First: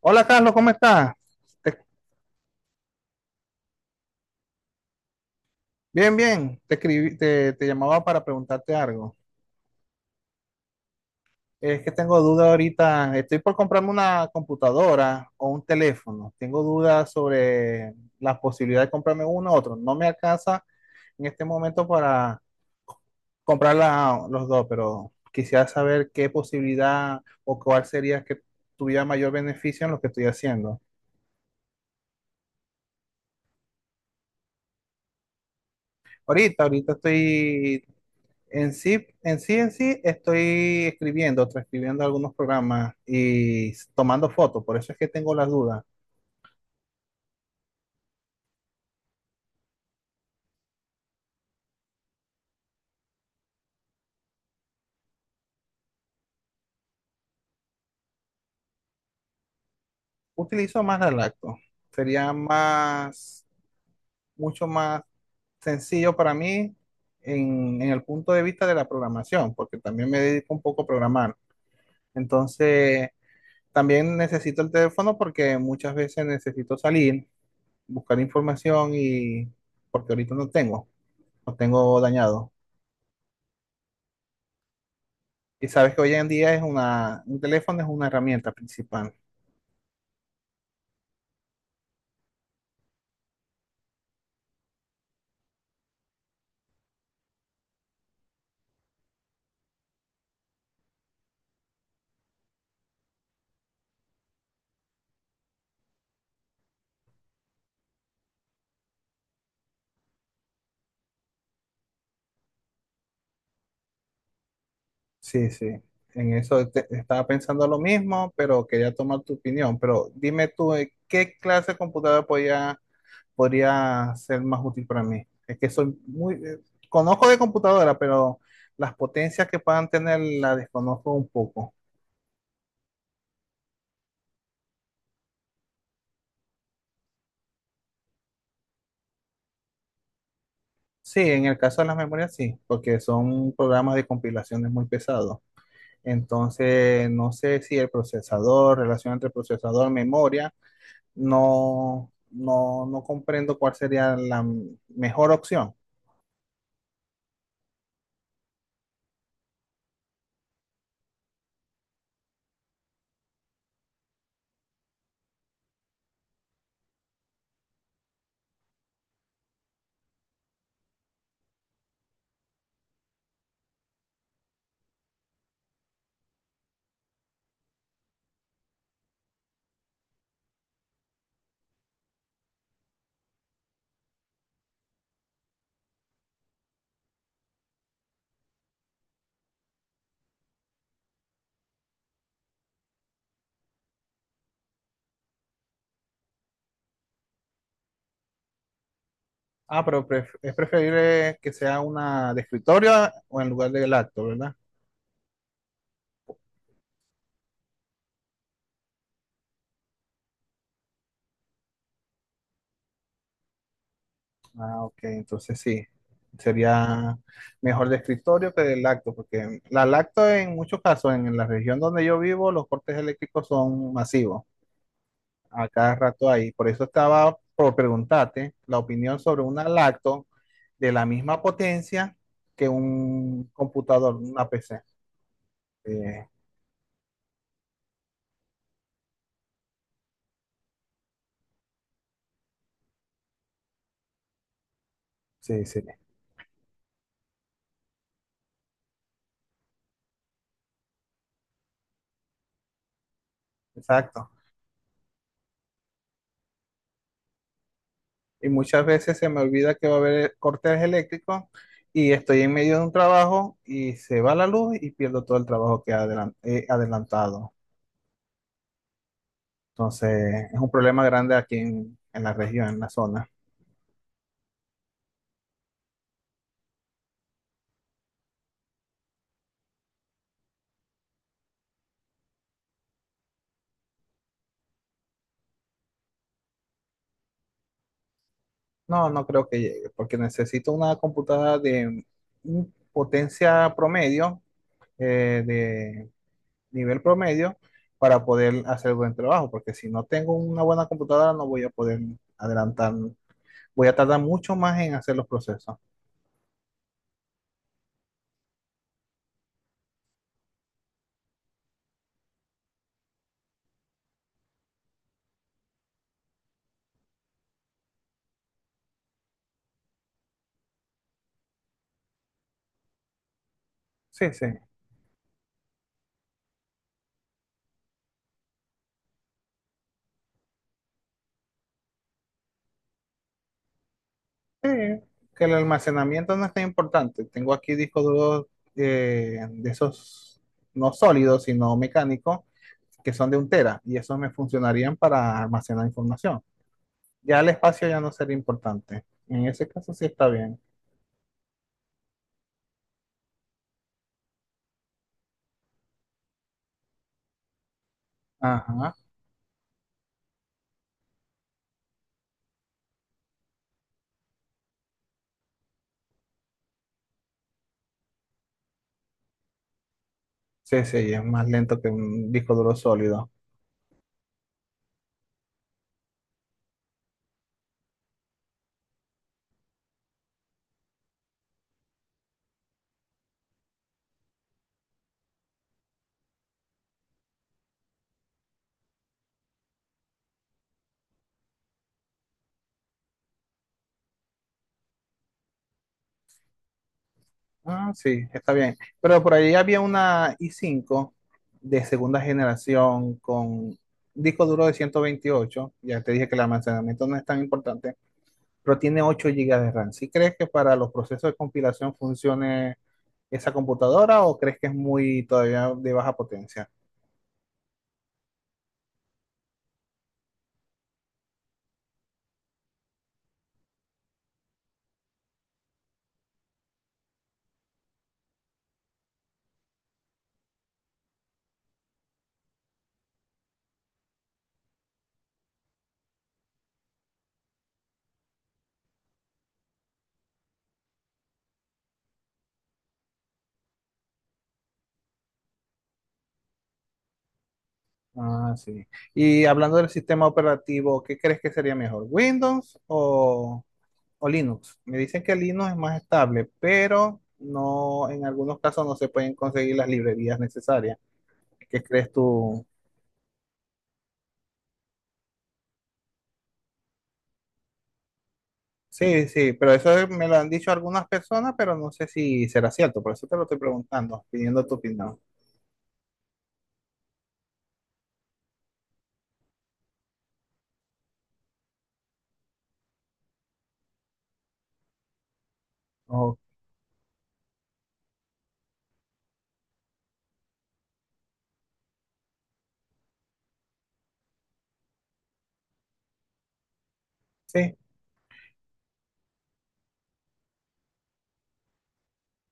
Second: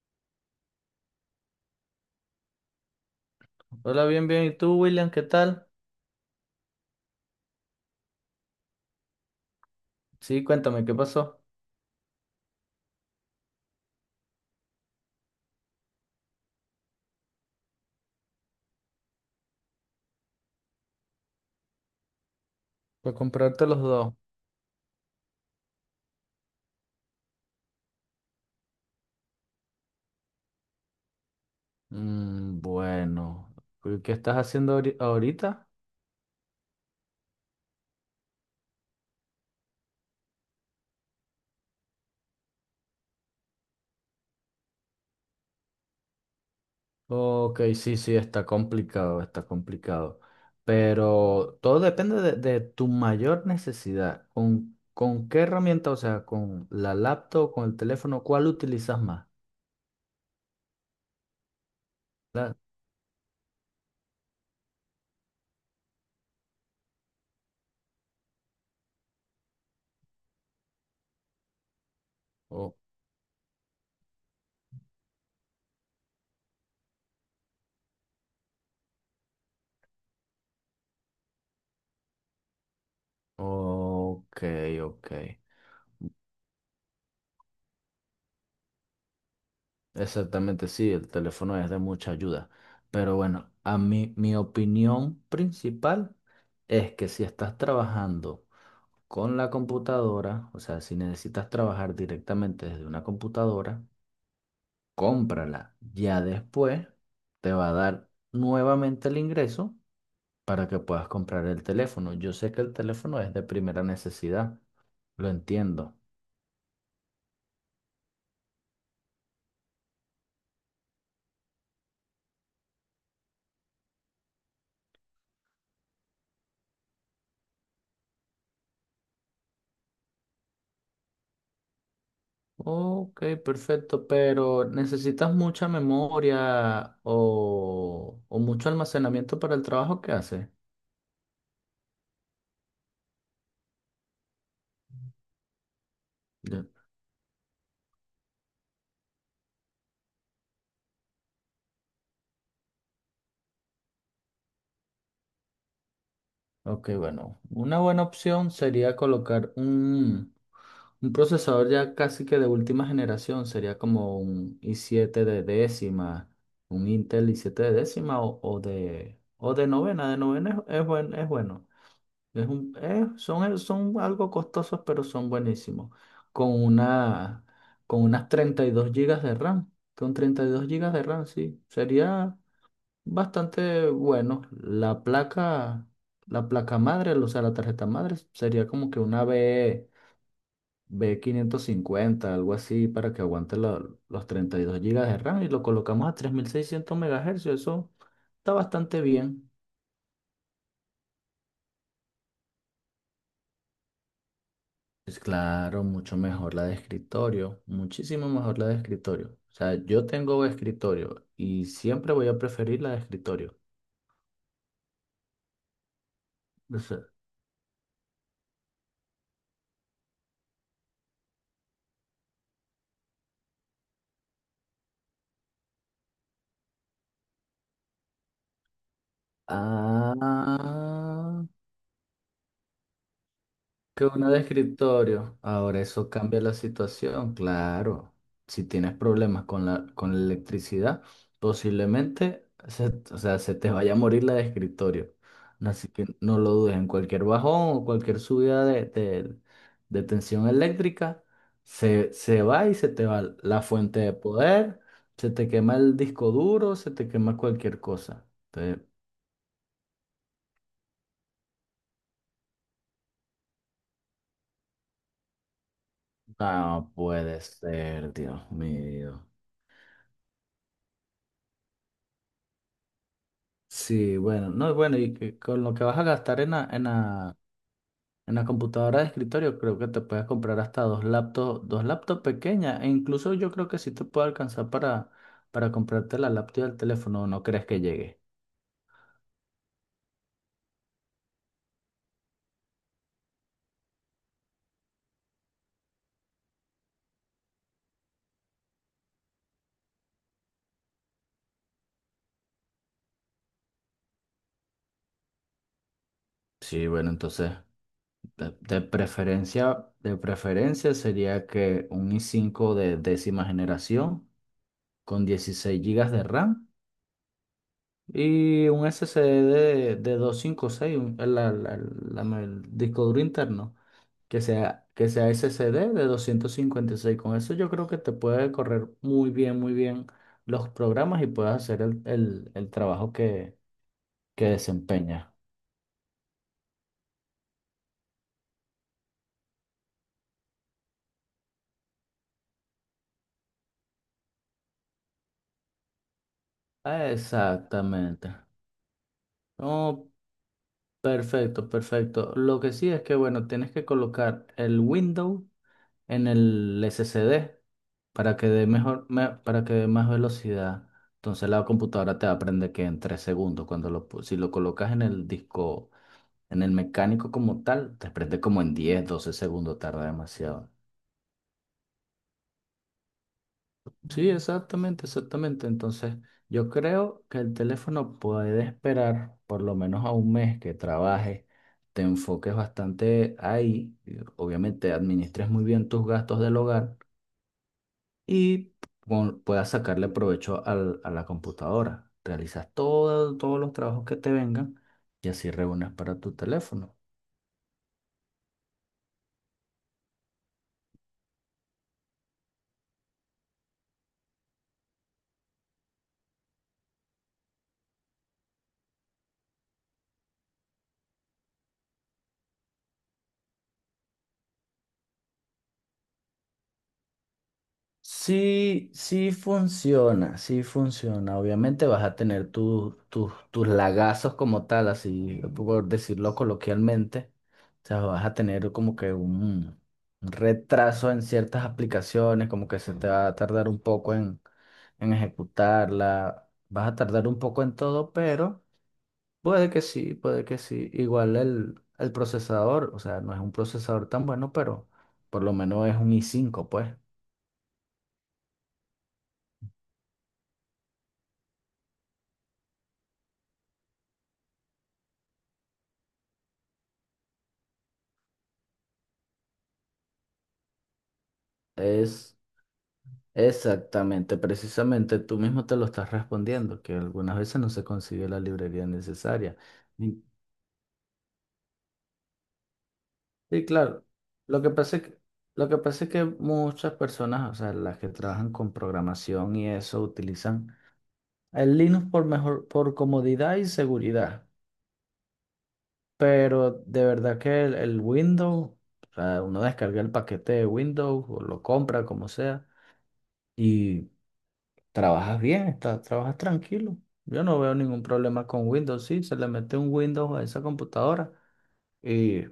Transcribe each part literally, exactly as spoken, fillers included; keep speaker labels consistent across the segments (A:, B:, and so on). A: Hola, Carlos, ¿cómo estás? Te-
B: Hola, bien, bien. ¿Y tú, William? ¿Qué tal?
A: bien, bien. Te escribí, te, te llamaba para preguntarte algo.
B: Sí, cuéntame, ¿qué pasó?
A: Es que tengo duda ahorita. Estoy por comprarme una computadora o un teléfono. Tengo dudas sobre la posibilidad de comprarme uno u otro. No me alcanza en este momento para
B: Para comprarte
A: comprar
B: los dos.
A: la- los dos, pero quisiera saber qué posibilidad o cuál sería que tuviera mayor beneficio en lo que estoy haciendo.
B: Mm, bueno, ¿qué qué estás haciendo ahori- ahorita?
A: Ahorita, ahorita estoy. En sí, en sí, en sí, estoy escribiendo, transcribiendo algunos programas y s- tomando fotos, por eso es que tengo las dudas.
B: Ok, sí, sí, está complicado, está complicado. Pero todo depende de, de tu mayor necesidad. ¿Con, con qué herramienta? O sea, ¿con la laptop, con el teléfono? ¿Cuál utilizas más?
A: Utilizo más la lacto. Sería
B: La-
A: más, mucho más sencillo para mí en, en el punto de vista de la programación, porque también me dedico un poco a programar.
B: o-
A: Entonces, también necesito el teléfono porque muchas veces necesito salir, buscar información y porque ahorita no tengo, no tengo dañado.
B: ok, ok.
A: Y sabes que hoy en día es una, un teléfono es una herramienta principal.
B: Exactamente, sí, el teléfono es de mucha ayuda. Pero bueno, a mí, mi opinión principal es que si estás trabajando con la computadora, o sea, si necesitas trabajar directamente desde una computadora, cómprala. Ya después te va a dar nuevamente el ingreso para que puedas comprar el teléfono. Yo sé que el teléfono es de primera necesidad, lo
A: Sí, sí.
B: entiendo.
A: En eso te- estaba pensando lo mismo, pero quería tomar tu opinión. Pero dime tú, eh, ¿qué clase de computadora podría, podría ser más útil para mí? Es que soy muy, eh, conozco de computadora, pero las potencias que puedan tener las desconozco un poco.
B: Ok, perfecto, pero ¿necesitas mucha memoria o, o mucho almacenamiento para el trabajo que haces?
A: Sí, en el caso de las memorias sí, porque son programas de compilaciones muy pesados.
B: Ya.
A: Entonces, no sé si el procesador, relación entre procesador, memoria. no, no, no comprendo cuál sería la mejor opción.
B: Ok, bueno, una buena opción sería colocar un, un procesador ya casi que de última generación, sería como un i siete de décima, un Intel i siete de décima o, o de, o de novena, de novena es, es buen- es bueno. Es un- eh, son, eh, son algo costosos, pero son buenísimos. Con una, con unas treinta y dos gigas de RAM. Con treinta y dos gigas de RAM, sí. Sería bastante bueno. La placa, la placa madre, o sea, la tarjeta madre, sería como que una B, b quinientos cincuenta algo así, para que aguante lo- los treinta y dos gigas de RAM. Y lo colocamos a tres mil seiscientos MHz. Eso está bastante bien.
A: Ah, pero pref- es preferible que sea una de escritorio o en lugar del acto, ¿verdad?
B: Pues claro, mucho mejor la de escritorio, muchísimo mejor la de escritorio. O sea, yo tengo escritorio y siempre voy a preferir la de escritorio.
A: Ah, ok, entonces sí,
B: O sea,
A: sería mejor de escritorio que del lacto, porque la lacto en muchos casos, en la región donde yo vivo, los cortes eléctricos son masivos, a cada rato ahí. Por eso estaba por preguntarte la opinión sobre una lacto de la misma
B: ah,
A: potencia que un
B: que
A: computador,
B: una de
A: una P C.
B: escritorio. Ahora
A: Sí,
B: eso cambia la situación, claro. Si tienes problemas con la, con la electricidad, posiblemente se, o sea, se te vaya a morir la de escritorio.
A: sí, sí,
B: Así que no lo dudes, en cualquier bajón o cualquier subida de, de- de tensión eléctrica, se, se va y se te va la fuente de
A: exacto.
B: poder, se te quema el disco duro, se te quema cualquier cosa.
A: Y muchas
B: Entonces,
A: veces se me olvida que va a haber cortes eléctricos y estoy en medio de un trabajo y se va la luz y pierdo todo el trabajo que adelan- he
B: no puede
A: adelantado.
B: ser, Dios mío.
A: Entonces, es un problema grande aquí en, en la región, en la zona.
B: Sí, bueno, no, bueno, y que con lo que vas a gastar en la, en la, en la computadora de escritorio, creo que te puedes comprar hasta dos laptops, dos laptops pequeñas, e incluso yo creo que sí te puede alcanzar para, para comprarte la laptop y el teléfono, ¿no crees que llegue?
A: No, no creo que llegue, porque necesito una computadora de un potencia promedio, eh, de nivel promedio, para poder hacer buen trabajo, porque si no tengo una buena computadora no voy a poder adelantar, voy a tardar mucho más en hacer los procesos.
B: Sí, bueno, entonces, de, de preferencia, de preferencia sería que un i cinco de décima generación con dieciséis gigas de RAM y un S S D de, de doscientos cincuenta y seis, un- el, el- la la- el disco duro interno.
A: Sí,
B: Que
A: sí.
B: sea, que sea S S D de doscientos cincuenta y seis. Con eso yo creo que te puede correr muy bien, muy bien los programas y puedes hacer el, el- el trabajo que, que
A: Sí,
B: desempeña.
A: que el almacenamiento no es tan importante. Tengo aquí discos duros eh, de esos, no sólidos, sino mecánicos, que son de un tera, y esos me funcionarían para almacenar información. Ya el espacio ya no
B: Exactamente.
A: sería importante. En ese caso sí
B: No,
A: está bien.
B: perfecto, perfecto. Lo que sí es que, bueno, tienes que colocar el Windows en el S S D para que dé
A: Ajá.
B: mejor, me- para que dé más velocidad. Entonces la computadora te aprende que en tres segundos, cuando lo, pu- si lo colocas en el disco. En el mecánico como tal, te prende como en diez, doce segundos, tarda demasiado.
A: Sí, sí, es más lento que un disco duro sólido.
B: Sí, exactamente, exactamente. Entonces, yo creo que el teléfono puede esperar por lo menos a un mes que trabajes, te enfoques bastante ahí, y obviamente administres muy bien tus gastos del hogar y pon- puedas sacarle provecho al- a la computadora. Realizas todo- todos los trabajos que te vengan y así reúnes para tu teléfono.
A: Ah, sí, está bien. Pero por ahí había una i cinco de segunda generación con disco duro de ciento veintiocho. Ya te dije que el almacenamiento no es tan importante, pero tiene ocho gigas de RAM. ¿Sí crees que para los procesos de compilación funcione esa computadora o crees que es muy todavía de baja potencia?
B: Sí, sí funciona, sí funciona. Obviamente vas a tener tus tus tus lagazos como tal, así por decirlo coloquialmente. O sea, vas a tener como que un retraso en ciertas aplicaciones, como que se te va a tardar un poco en, en ejecutarla. Vas a tardar un poco en todo, pero puede que sí, puede que sí. Igual el, el procesador, o sea, no es un procesador tan bueno, pero por lo menos es un i cinco, pues.
A: Ah, sí. Y hablando del sistema operativo, ¿qué crees que sería mejor, Windows o Linux? Me dicen que Linux es más estable, pero no, en algunos casos no se pueden conseguir las librerías necesarias. ¿Qué crees
B: Es
A: tú?
B: Exactamente, precisamente tú mismo te lo estás respondiendo, que algunas veces no se consigue la librería
A: Sí, sí,
B: necesaria.
A: pero eso
B: Y,
A: me lo han dicho algunas personas, pero no sé si será cierto, por eso te lo estoy
B: y claro,
A: preguntando,
B: lo
A: pidiendo
B: que
A: tu
B: pasa es
A: opinión.
B: que, lo que pasa es que muchas personas, o sea, las que trabajan con programación y eso, utilizan el Linux por mejor, por comodidad y seguridad.
A: Ojo,
B: Pero de verdad que el, el Windows, o sea, uno descarga el paquete de Windows o lo compra, como sea. Y trabajas bien, está- trabajas tranquilo. Yo no veo
A: sí,
B: ningún problema con Windows. Sí, se le mete un Windows a esa computadora y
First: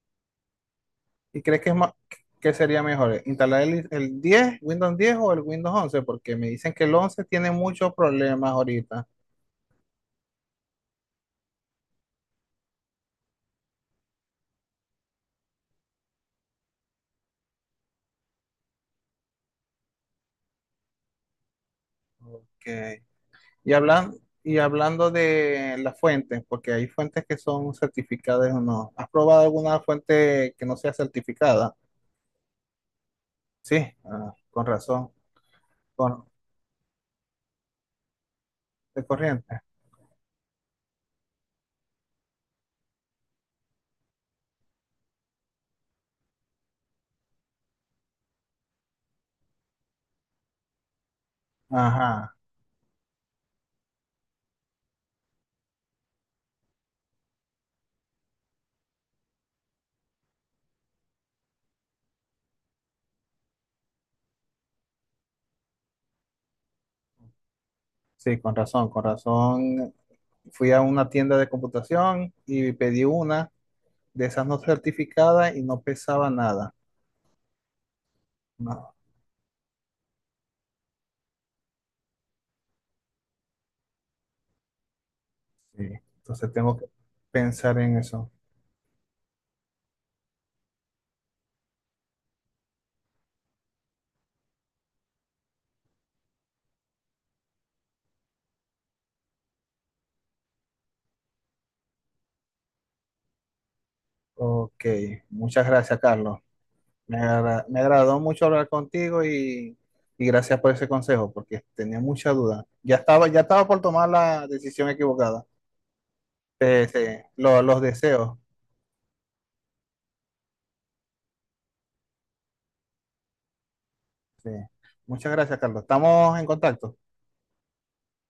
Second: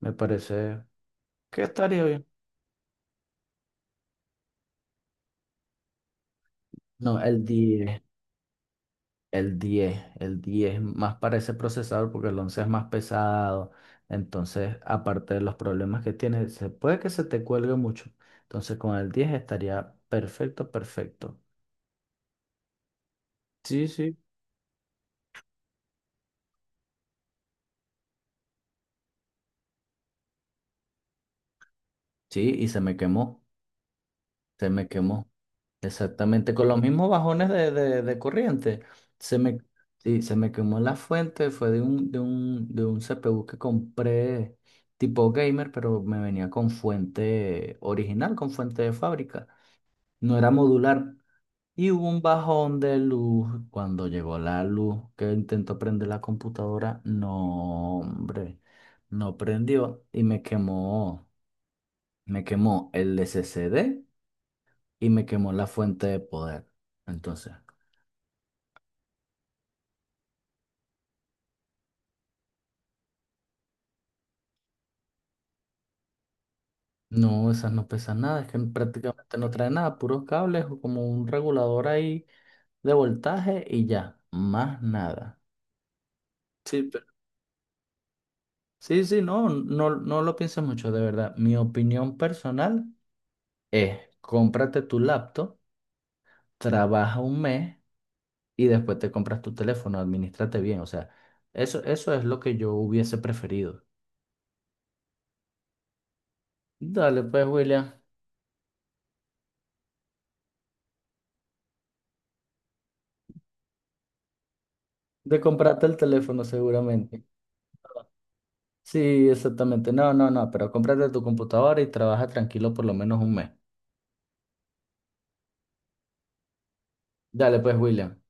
B: me parece
A: ¿y crees
B: que
A: que es más,
B: estaría bien.
A: que sería mejor instalar el, el diez, Windows diez o el Windows once? Porque me dicen que el
B: No,
A: once
B: el
A: tiene muchos
B: diez,
A: problemas ahorita.
B: el diez, el diez más para ese procesador porque el once es más pesado. Entonces, aparte de los problemas que tiene, se puede que se te cuelgue mucho. Entonces, con el diez estaría perfecto, perfecto.
A: Ok. Y,
B: Sí,
A: hablan,
B: sí.
A: y hablando de las fuentes, porque hay fuentes que son certificadas o no. ¿Has probado alguna fuente que no sea certificada?
B: Sí, y se me quemó,
A: Sí, ah, con
B: se me
A: razón.
B: quemó.
A: Con,
B: Exactamente, con los mismos bajones de, de- de corriente.
A: de
B: Se me,
A: corriente.
B: sí, se me quemó la fuente, fue de un, de un, de un C P U que compré tipo gamer, pero me venía con fuente original, con fuente de fábrica. No era modular. Y hubo un
A: Ajá,
B: bajón de luz. Cuando llegó la luz que intentó prender la computadora, no, hombre, no prendió y me quemó, me quemó el S S D y me quemó la fuente de poder. Entonces.
A: sí, con razón, con razón. Fui a una tienda de computación y pedí una de esas no certificadas y no pesaba nada.
B: No, esas no pesan nada, es que
A: No,
B: prácticamente no trae nada, puros cables o como un regulador ahí de voltaje y ya, más nada.
A: sí. Entonces tengo
B: Sí,
A: que
B: pero...
A: pensar en eso.
B: Sí, sí, no, no, no lo pienses mucho, de verdad. Mi opinión personal es, cómprate tu laptop, trabaja un mes y después te compras tu teléfono, administrate bien, o sea, eso, eso es lo que yo hubiese preferido.
A: Ok, muchas gracias, Carlos. Me,
B: Dale, pues,
A: agra- me
B: William,
A: agradó mucho hablar contigo y, y gracias por ese consejo, porque tenía mucha duda. Ya estaba, ya estaba por tomar la decisión
B: de
A: equivocada.
B: comprarte el teléfono
A: Eh,
B: seguramente.
A: sí, lo- los deseos.
B: Sí, exactamente. No, no, no, pero cómprate tu computadora y trabaja tranquilo por lo menos un mes.
A: Sí. Muchas gracias, Carlos. Estamos en contacto.
B: Dale, pues, William.